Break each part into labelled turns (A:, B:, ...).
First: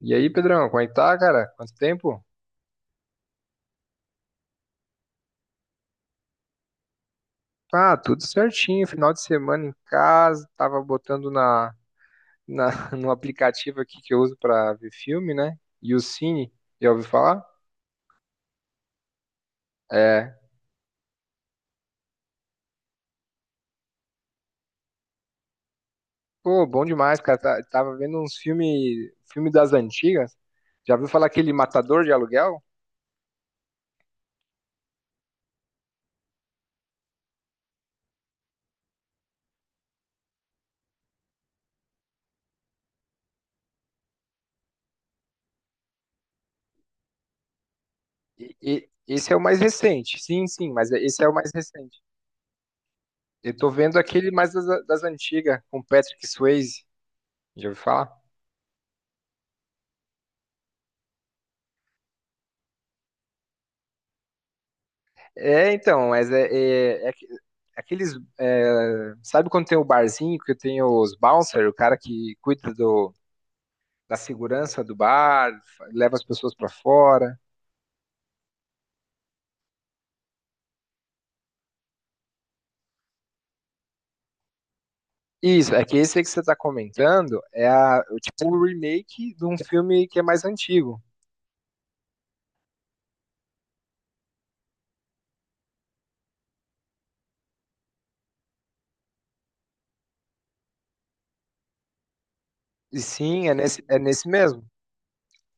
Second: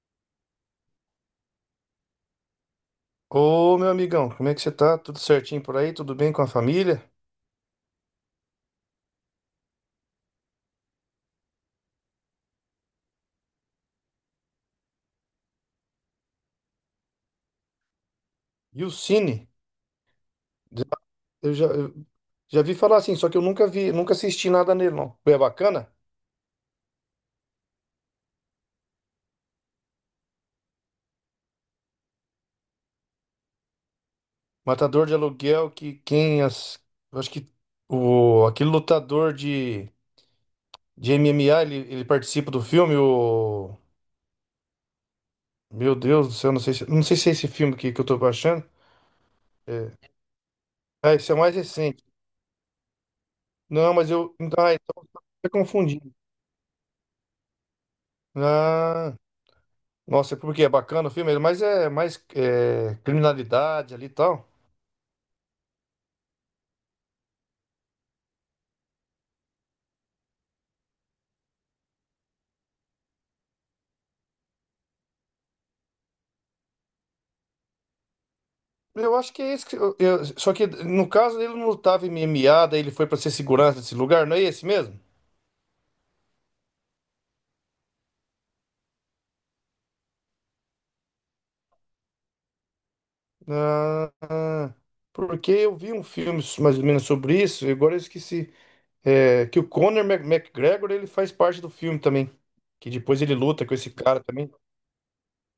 A: E aí, Pedrão, como é que tá, cara? Quanto tempo?
B: Ô, meu amigão, como é que você tá? Tudo certinho por aí? Tudo bem com a família?
A: Ah, tudo certinho, final de semana em casa, tava botando na no aplicativo aqui que eu uso pra ver filme, né? E o Cine, já ouviu falar?
B: E o Cine?
A: É.
B: Eu já vi falar assim, só que eu nunca vi, nunca assisti nada nele, não. É bacana?
A: Pô, bom demais, cara. Tava vendo uns filmes, filme das antigas. Já ouviu falar aquele Matador de Aluguel?
B: Matador de aluguel, que quem as... Eu acho que o, aquele lutador de MMA, ele participa do filme, o... Meu Deus do céu, não sei se, não sei se é esse filme que eu tô baixando.
A: Esse é o mais
B: É,
A: recente. Sim, sim, mas é,
B: ah,
A: esse é o
B: esse é
A: mais
B: mais
A: recente.
B: recente.
A: Eu tô
B: Não,
A: vendo
B: mas
A: aquele
B: eu...
A: mais das,
B: Ah, então,
A: das
B: eu tô
A: antigas, com
B: confundindo.
A: Patrick Swayze. Já ouviu falar?
B: Ah... Nossa, porque é bacana o filme, mas é mais é, criminalidade ali e tal.
A: É, então, mas é aqueles. É, sabe quando tem o barzinho que tem os bouncer, o cara que cuida do, da segurança do bar, leva as pessoas pra fora?
B: Eu acho que é isso que só que no caso ele não lutava em MMA, daí ele foi pra ser segurança desse lugar, não é esse mesmo?
A: Isso, é que esse aí que você tá comentando é a, o tipo o remake de um filme que é mais antigo.
B: Ah, ah, porque eu vi um filme mais ou menos sobre isso, e agora eu esqueci. É, que o Conor Mac- McGregor ele faz parte do filme também, que
A: E
B: depois ele
A: sim, é
B: luta com
A: nesse,
B: esse
A: é
B: cara
A: nesse
B: também.
A: mesmo.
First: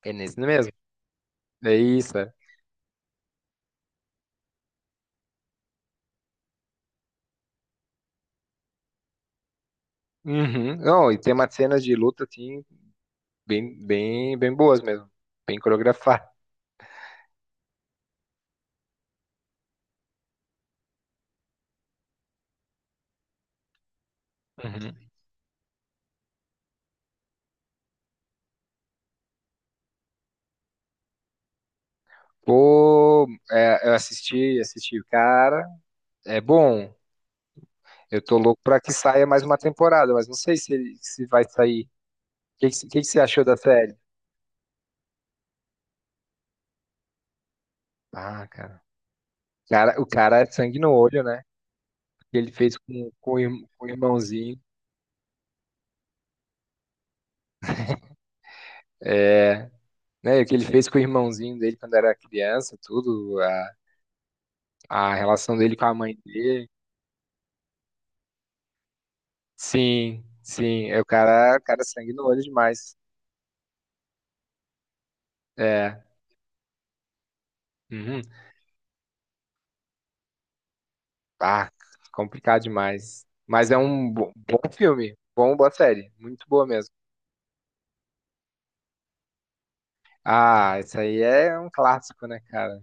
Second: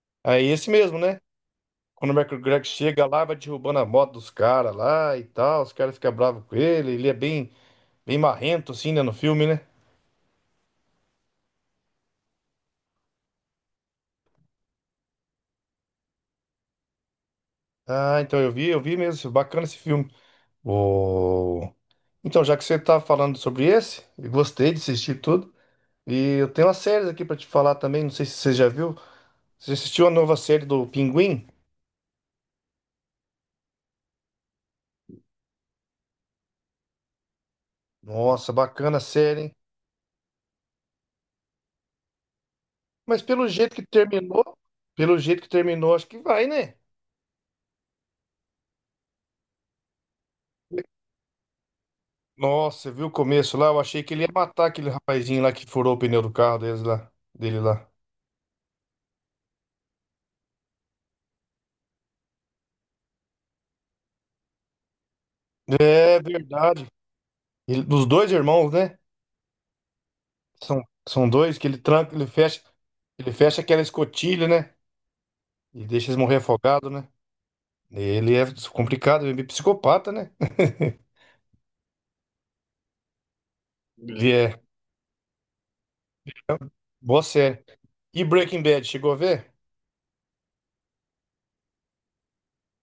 A: É nesse
B: Aí esse
A: mesmo.
B: mesmo, né?
A: É
B: Conor
A: isso, é.
B: McGregor chega lá, vai derrubando a moto dos caras lá e tal, os caras ficam bravos com ele, ele é bem bem marrento, assim, né, no filme, né?
A: Uhum. Não, e tem umas cenas de luta assim, bem boas mesmo. Bem coreografadas.
B: Ah, então eu vi mesmo. Bacana esse filme. O... Então, já que você tá falando sobre esse, eu gostei de assistir tudo. E eu tenho uma séries aqui pra te falar também, não sei se você já viu. Você assistiu a nova série do Pinguim?
A: Pô, é, eu assisti o cara. É bom. Eu tô
B: Nossa,
A: louco pra que
B: bacana a
A: saia
B: série,
A: mais
B: hein?
A: uma temporada, mas não sei se, se vai sair. O que você
B: Mas
A: achou
B: pelo
A: da
B: jeito que
A: série?
B: terminou, pelo jeito que terminou, acho que vai, né?
A: Ah, cara. Cara, o cara é sangue no olho, né? O que ele fez
B: Nossa, você viu o
A: com, com, o
B: começo
A: irm-
B: lá? Eu
A: com o
B: achei que ele ia
A: irmãozinho.
B: matar aquele rapazinho lá que furou o pneu do carro deles lá, dele lá.
A: É, né? O que ele fez com o irmãozinho dele quando era criança, tudo. A relação dele com a mãe
B: É
A: dele.
B: verdade. Ele- dos dois irmãos, né?
A: Sim,
B: São,
A: sim. É
B: são dois
A: o
B: que ele
A: cara é sangue
B: tranca,
A: no
B: ele
A: olho
B: fecha,
A: demais.
B: ele fecha aquela escotilha, né? E
A: É.
B: deixa eles morrer afogados, né?
A: Uhum.
B: Ele é complicado, ele é meio psicopata, né?
A: Ah, complicado demais. Mas é um
B: Ele
A: bom
B: é
A: filme, bom, boa série, muito boa mesmo.
B: boa série. E Breaking Bad, chegou a ver?
A: Ah, isso aí é um clássico, né, cara?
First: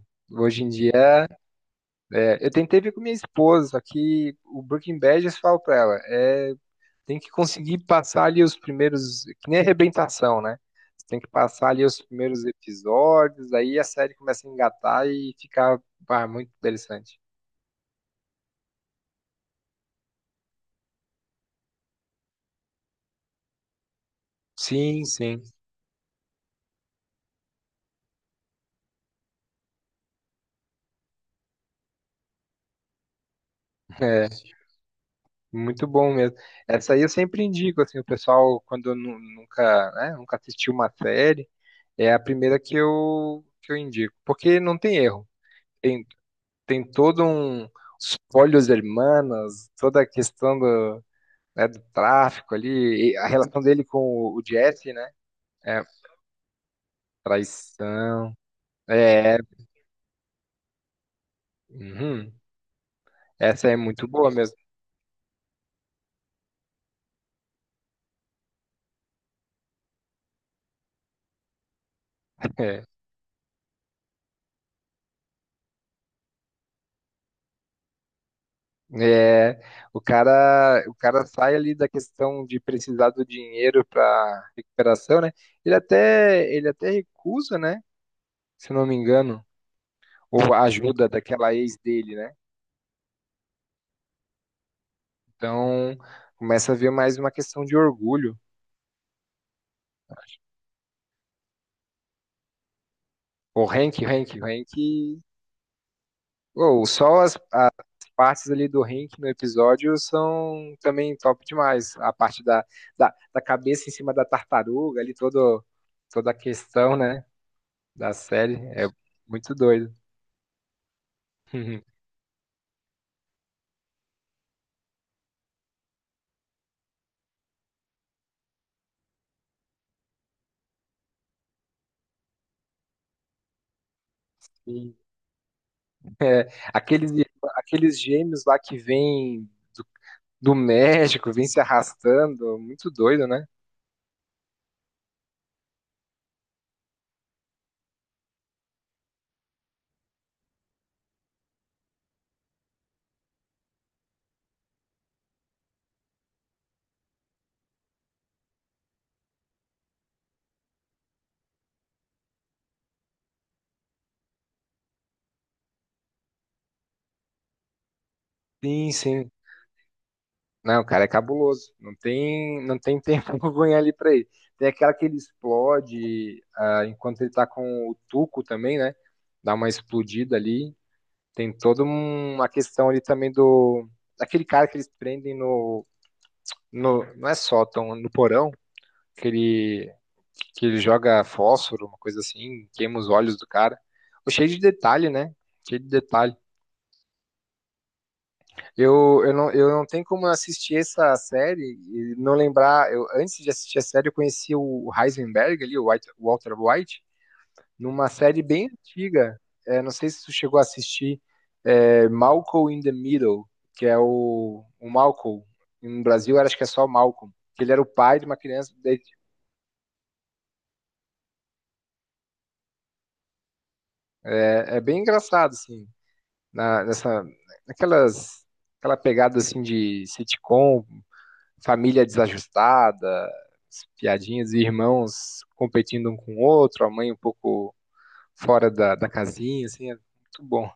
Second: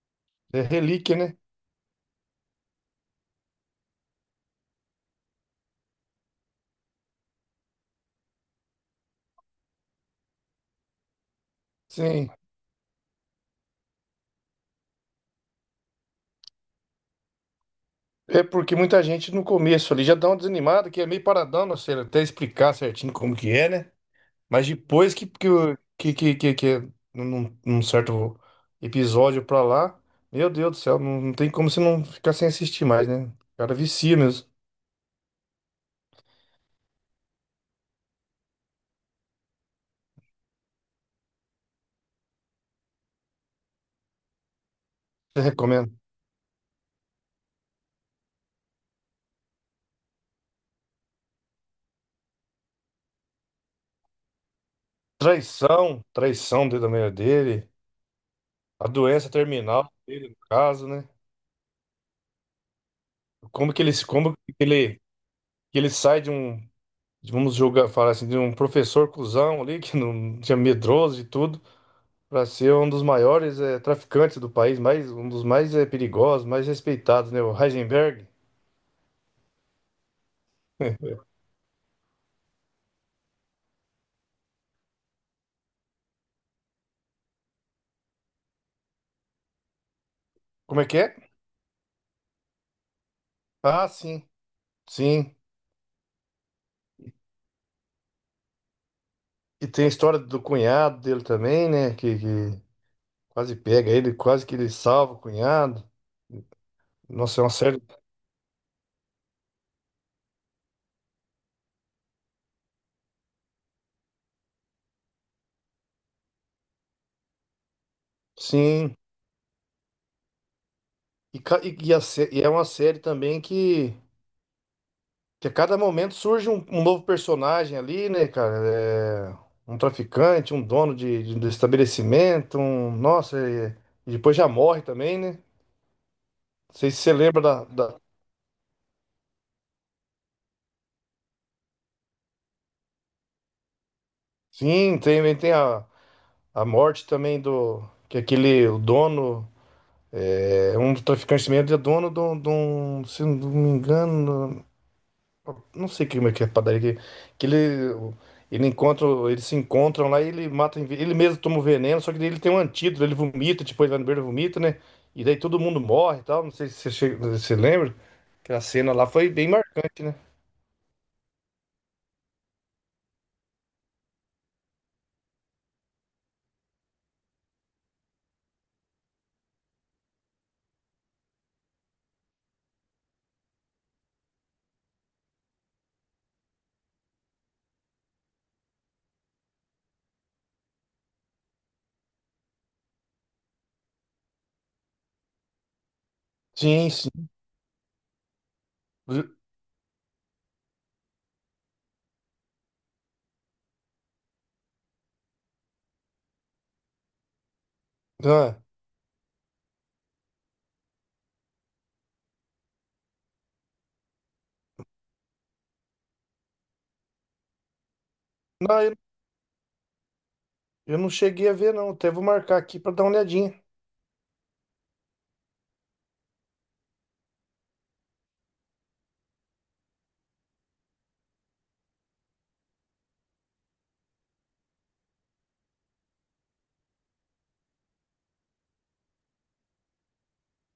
B: É
A: Hoje em
B: relíquia,
A: dia,
B: né?
A: é, eu tentei ver com minha esposa, só que o Breaking Bad, eu falo pra ela, é, tem que conseguir passar ali os primeiros, que nem arrebentação, né? Você tem que passar ali os
B: Sim.
A: primeiros episódios, aí a série começa a engatar e fica, ah, muito interessante.
B: É porque muita gente no começo ali já dá uma desanimada, que é meio paradão, não sei, até explicar certinho como que é, né? Mas
A: Sim,
B: depois
A: sim.
B: que, o- que, que é num certo episódio pra lá, meu Deus do céu, não, não tem como você não ficar sem assistir mais, né? O cara vicia
A: É.
B: mesmo.
A: Muito bom mesmo. Essa aí eu sempre indico, assim, o pessoal, quando nunca, né, nunca assistiu uma série, é a primeira que eu indico. Porque não tem erro.
B: Você recomenda?
A: Tem, tem todo um... Os Polhos Hermanos, toda a questão do, né, do tráfico ali, e a relação dele com o Jesse, né? É,
B: Traição, traição dentro da meio dele,
A: traição.
B: a doença
A: É,
B: terminal dele, no caso, né?
A: uhum. Essa
B: Como
A: é
B: que ele, se-
A: muito boa
B: como
A: mesmo.
B: que ele sai de um, de- vamos julgar, falar assim, de um professor cuzão ali, que não tinha medroso e tudo, para ser um dos maiores traficantes do país, mais, um dos mais perigosos, mais respeitados, né? O Heisenberg.
A: É, o cara sai ali da questão de precisar do dinheiro para recuperação, né? Ele até recusa, né? Se não me engano, ou a
B: Como é que é?
A: ajuda daquela ex dele, né?
B: Ah, sim, sim.
A: Então, começa a ver mais uma questão de orgulho.
B: E tem a história do cunhado dele também, né? Que quase
A: O
B: pega
A: Hank, o
B: ele,
A: Hank, o
B: quase que ele
A: Hank,
B: salva o cunhado.
A: ou só as,
B: Nossa, é uma
A: as
B: série.
A: partes ali do Hank no episódio são também top demais. A parte da cabeça em cima da tartaruga, ali todo, toda a questão, né? da série. É
B: Sim.
A: muito doido.
B: E, ca- e- e a sé- e é uma série também que a cada momento surge um, um novo personagem ali, né, cara? É, um traficante, um dono de- do estabelecimento, um. Nossa, e depois já morre
A: E,
B: também, né?
A: é,
B: Não sei se
A: aqueles,
B: você lembra da.
A: aqueles
B: Da-
A: gêmeos lá que vêm do, do México, vêm se arrastando, muito doido, né?
B: Sim, tem, tem a morte também do. Que aquele o dono. É, um dos traficantes mesmo é dono de um. De um- Se não me engano. Não sei como é que é a padaria que ele encontra, eles se encontram lá e ele mata, ele mesmo toma o veneno, só que daí ele tem um antídoto, ele vomita, tipo, ele vai no beiro e vomita, né? E daí todo mundo morre e tal, não sei se você, che- você lembra, que a
A: Sim,
B: cena lá foi
A: sim.
B: bem marcante, né?
A: Não, o cara é cabuloso. Não tem tempo ruim ali pra ele. Tem aquela que ele explode ah, enquanto ele tá com o Tuco também, né? Dá uma explodida ali. Tem uma questão ali também do. Daquele cara que eles prendem no. no não é sótão, no porão. que ele, que ele joga fósforo, uma coisa assim, queima os olhos do cara. Cheio de detalhe, né? Cheio de detalhe.
B: Sim, sim.
A: Não, eu não tenho como assistir essa série e não lembrar. Eu, antes de assistir a série, eu conheci o Heisenberg ali, o o Walter White, numa série
B: Ah,
A: bem antiga. É, não sei se tu chegou a assistir é, Malcolm in the Middle, que é o Malcolm. No Brasil, acho que é só Malcolm. Que ele era o pai de uma criança.
B: não, eu,
A: Daí,
B: eu não cheguei a ver, não, até vou marcar aqui pra dar uma olhadinha.
A: É, é bem engraçado, assim. na, nessa, naquelas, aquela pegada assim de sitcom, família desajustada, piadinhas de irmãos competindo um com o outro, a mãe um pouco fora da, da casinha, assim, é muito bom.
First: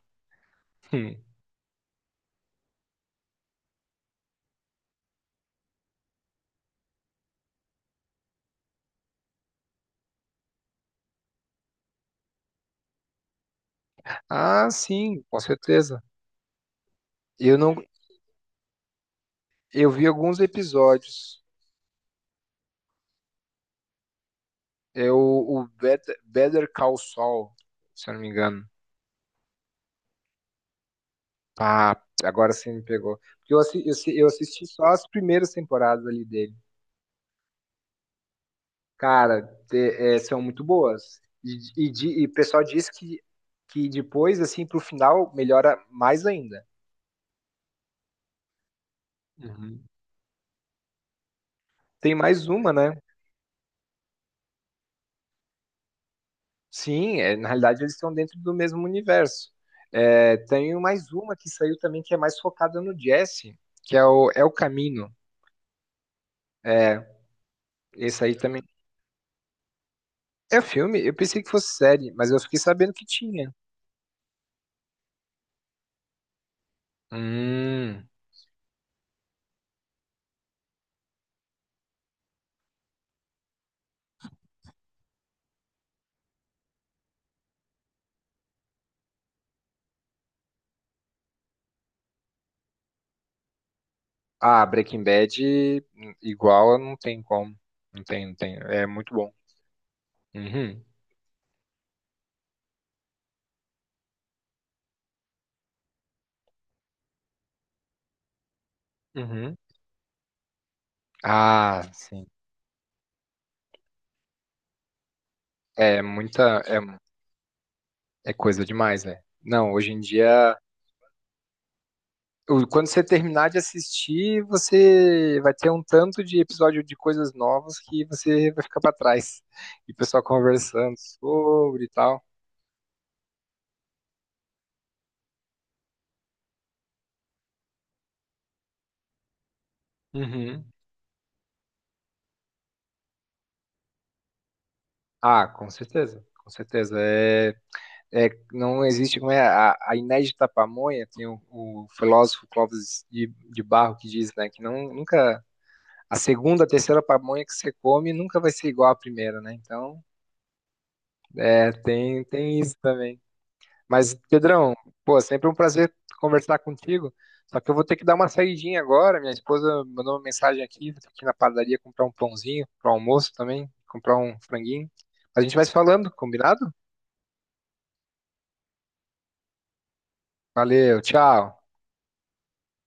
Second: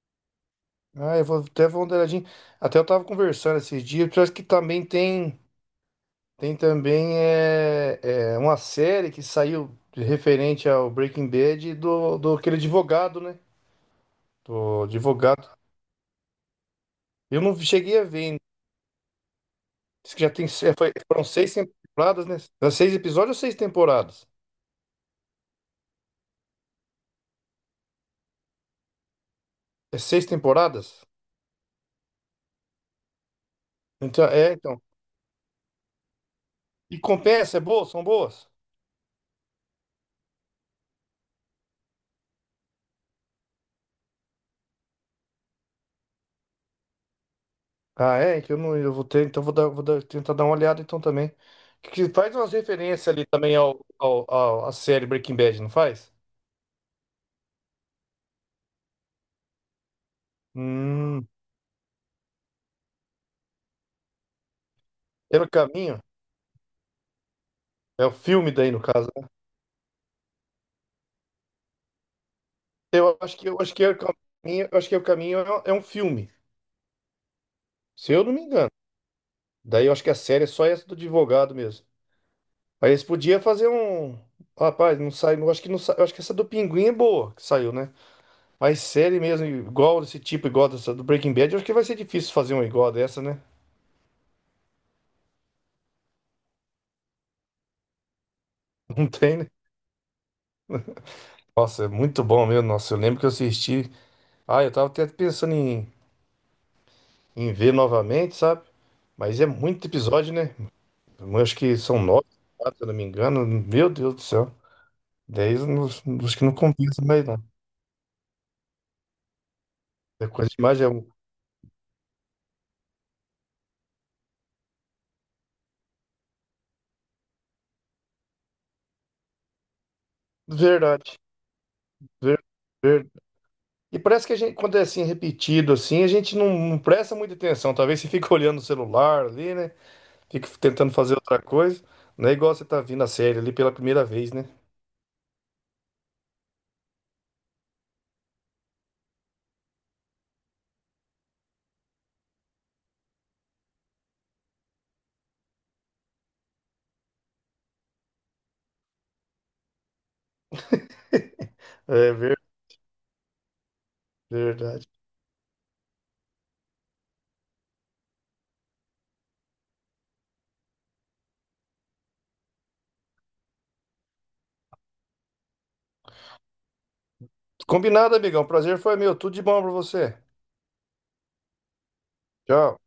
A: Hum.
B: Ah, eu vou dar uma olhadinha. Até eu tava conversando esses dias, parece que também tem. Tem também uma série que saiu referente ao Breaking Bad do, do aquele advogado, né?
A: Ah,
B: Do
A: sim, com
B: advogado.
A: certeza.
B: Eu não
A: Eu não,
B: cheguei a ver ainda.
A: eu vi
B: Diz que já
A: alguns
B: tem, se- foi- foram
A: episódios.
B: seis temporadas, né? Era seis episódios ou seis temporadas?
A: É o Better Call Saul, se eu não me engano.
B: É seis temporadas?
A: Ah, agora sim me pegou. Porque eu,
B: Então,
A: eu
B: é,
A: assisti
B: então.
A: só as primeiras temporadas ali dele.
B: E compensa, é boa? São boas?
A: Cara, é, são muito boas. E o pessoal diz que depois, assim, pro final, melhora mais ainda.
B: Ah, é? Que eu não, eu vou ter, então
A: Uhum.
B: vou dar- tentar dar uma olhada então também. Que
A: Tem
B: faz
A: mais
B: umas
A: uma, né?
B: referências ali também à série Breaking Bad, não faz?
A: Sim, é, na realidade eles estão dentro do mesmo universo. É, tem mais
B: Hum,
A: uma que saiu também que é mais focada no Jesse, que é o, é o Camino.
B: pelo caminho.
A: É,
B: É o
A: esse aí
B: filme
A: também.
B: daí, no caso. Né?
A: É um filme? Eu pensei que fosse série, mas eu fiquei sabendo que
B: Eu acho que
A: tinha.
B: eu acho que é o caminho, eu acho que é o caminho é um filme,
A: Hum.
B: se eu não me engano. Daí eu acho que a série é só essa do advogado mesmo. Aí eles podiam fazer um. Rapaz, não sai. Não acho que não sai. Eu acho que essa do Pinguim é boa que saiu, né? Mas série mesmo, igual desse tipo, igual dessa do Breaking Bad, eu acho que vai ser difícil fazer uma igual dessa, né?
A: Ah, Breaking Bad, igual, não tem como. Não tem, não tem. É
B: Não
A: muito bom.
B: tem, né?
A: Uhum,
B: Nossa, é muito bom mesmo. Nossa, eu lembro que eu assisti. Ah, eu tava até pensando em, em ver novamente, sabe? Mas é
A: uhum.
B: muito episódio, né? Eu acho que
A: Ah,
B: são
A: sim.
B: nove, se eu não me engano. Meu Deus do céu. Dez, eu não-
A: É
B: acho que não
A: muita.
B: compensa mais, não.
A: É, é coisa demais, velho. Não, hoje em
B: É coisa
A: dia.
B: demais, é um...
A: Quando você terminar de assistir, você vai ter um tanto de episódio de coisas novas que você vai ficar pra trás. E o pessoal conversando
B: Verdade.
A: sobre e tal.
B: Ver, ver- E parece que a gente, quando é assim, repetido, assim, a gente não, não presta muita atenção. Talvez você fique olhando o celular ali, né? Fica
A: Uhum.
B: tentando fazer outra coisa. Não é igual você tá vindo a série ali pela primeira vez, né?
A: Ah, com certeza. Com certeza. É, é, não existe. Como é, a inédita pamonha, tem o filósofo Clóvis de Barro que diz, né, que não, nunca. A segunda, a terceira pamonha que você come nunca vai ser igual à primeira, né? Então, é, tem, tem isso também. Mas, Pedrão,
B: Verdade.
A: pô, sempre um prazer conversar contigo. Só que eu vou ter que dar uma saidinha agora. Minha esposa mandou uma mensagem aqui, vou ter que ir na padaria comprar um pãozinho para o almoço também, comprar um franguinho. A gente vai se falando, combinado?
B: Combinado, amigão. Prazer foi meu. Tudo de bom pra você.
A: Valeu, tchau.
B: Tchau.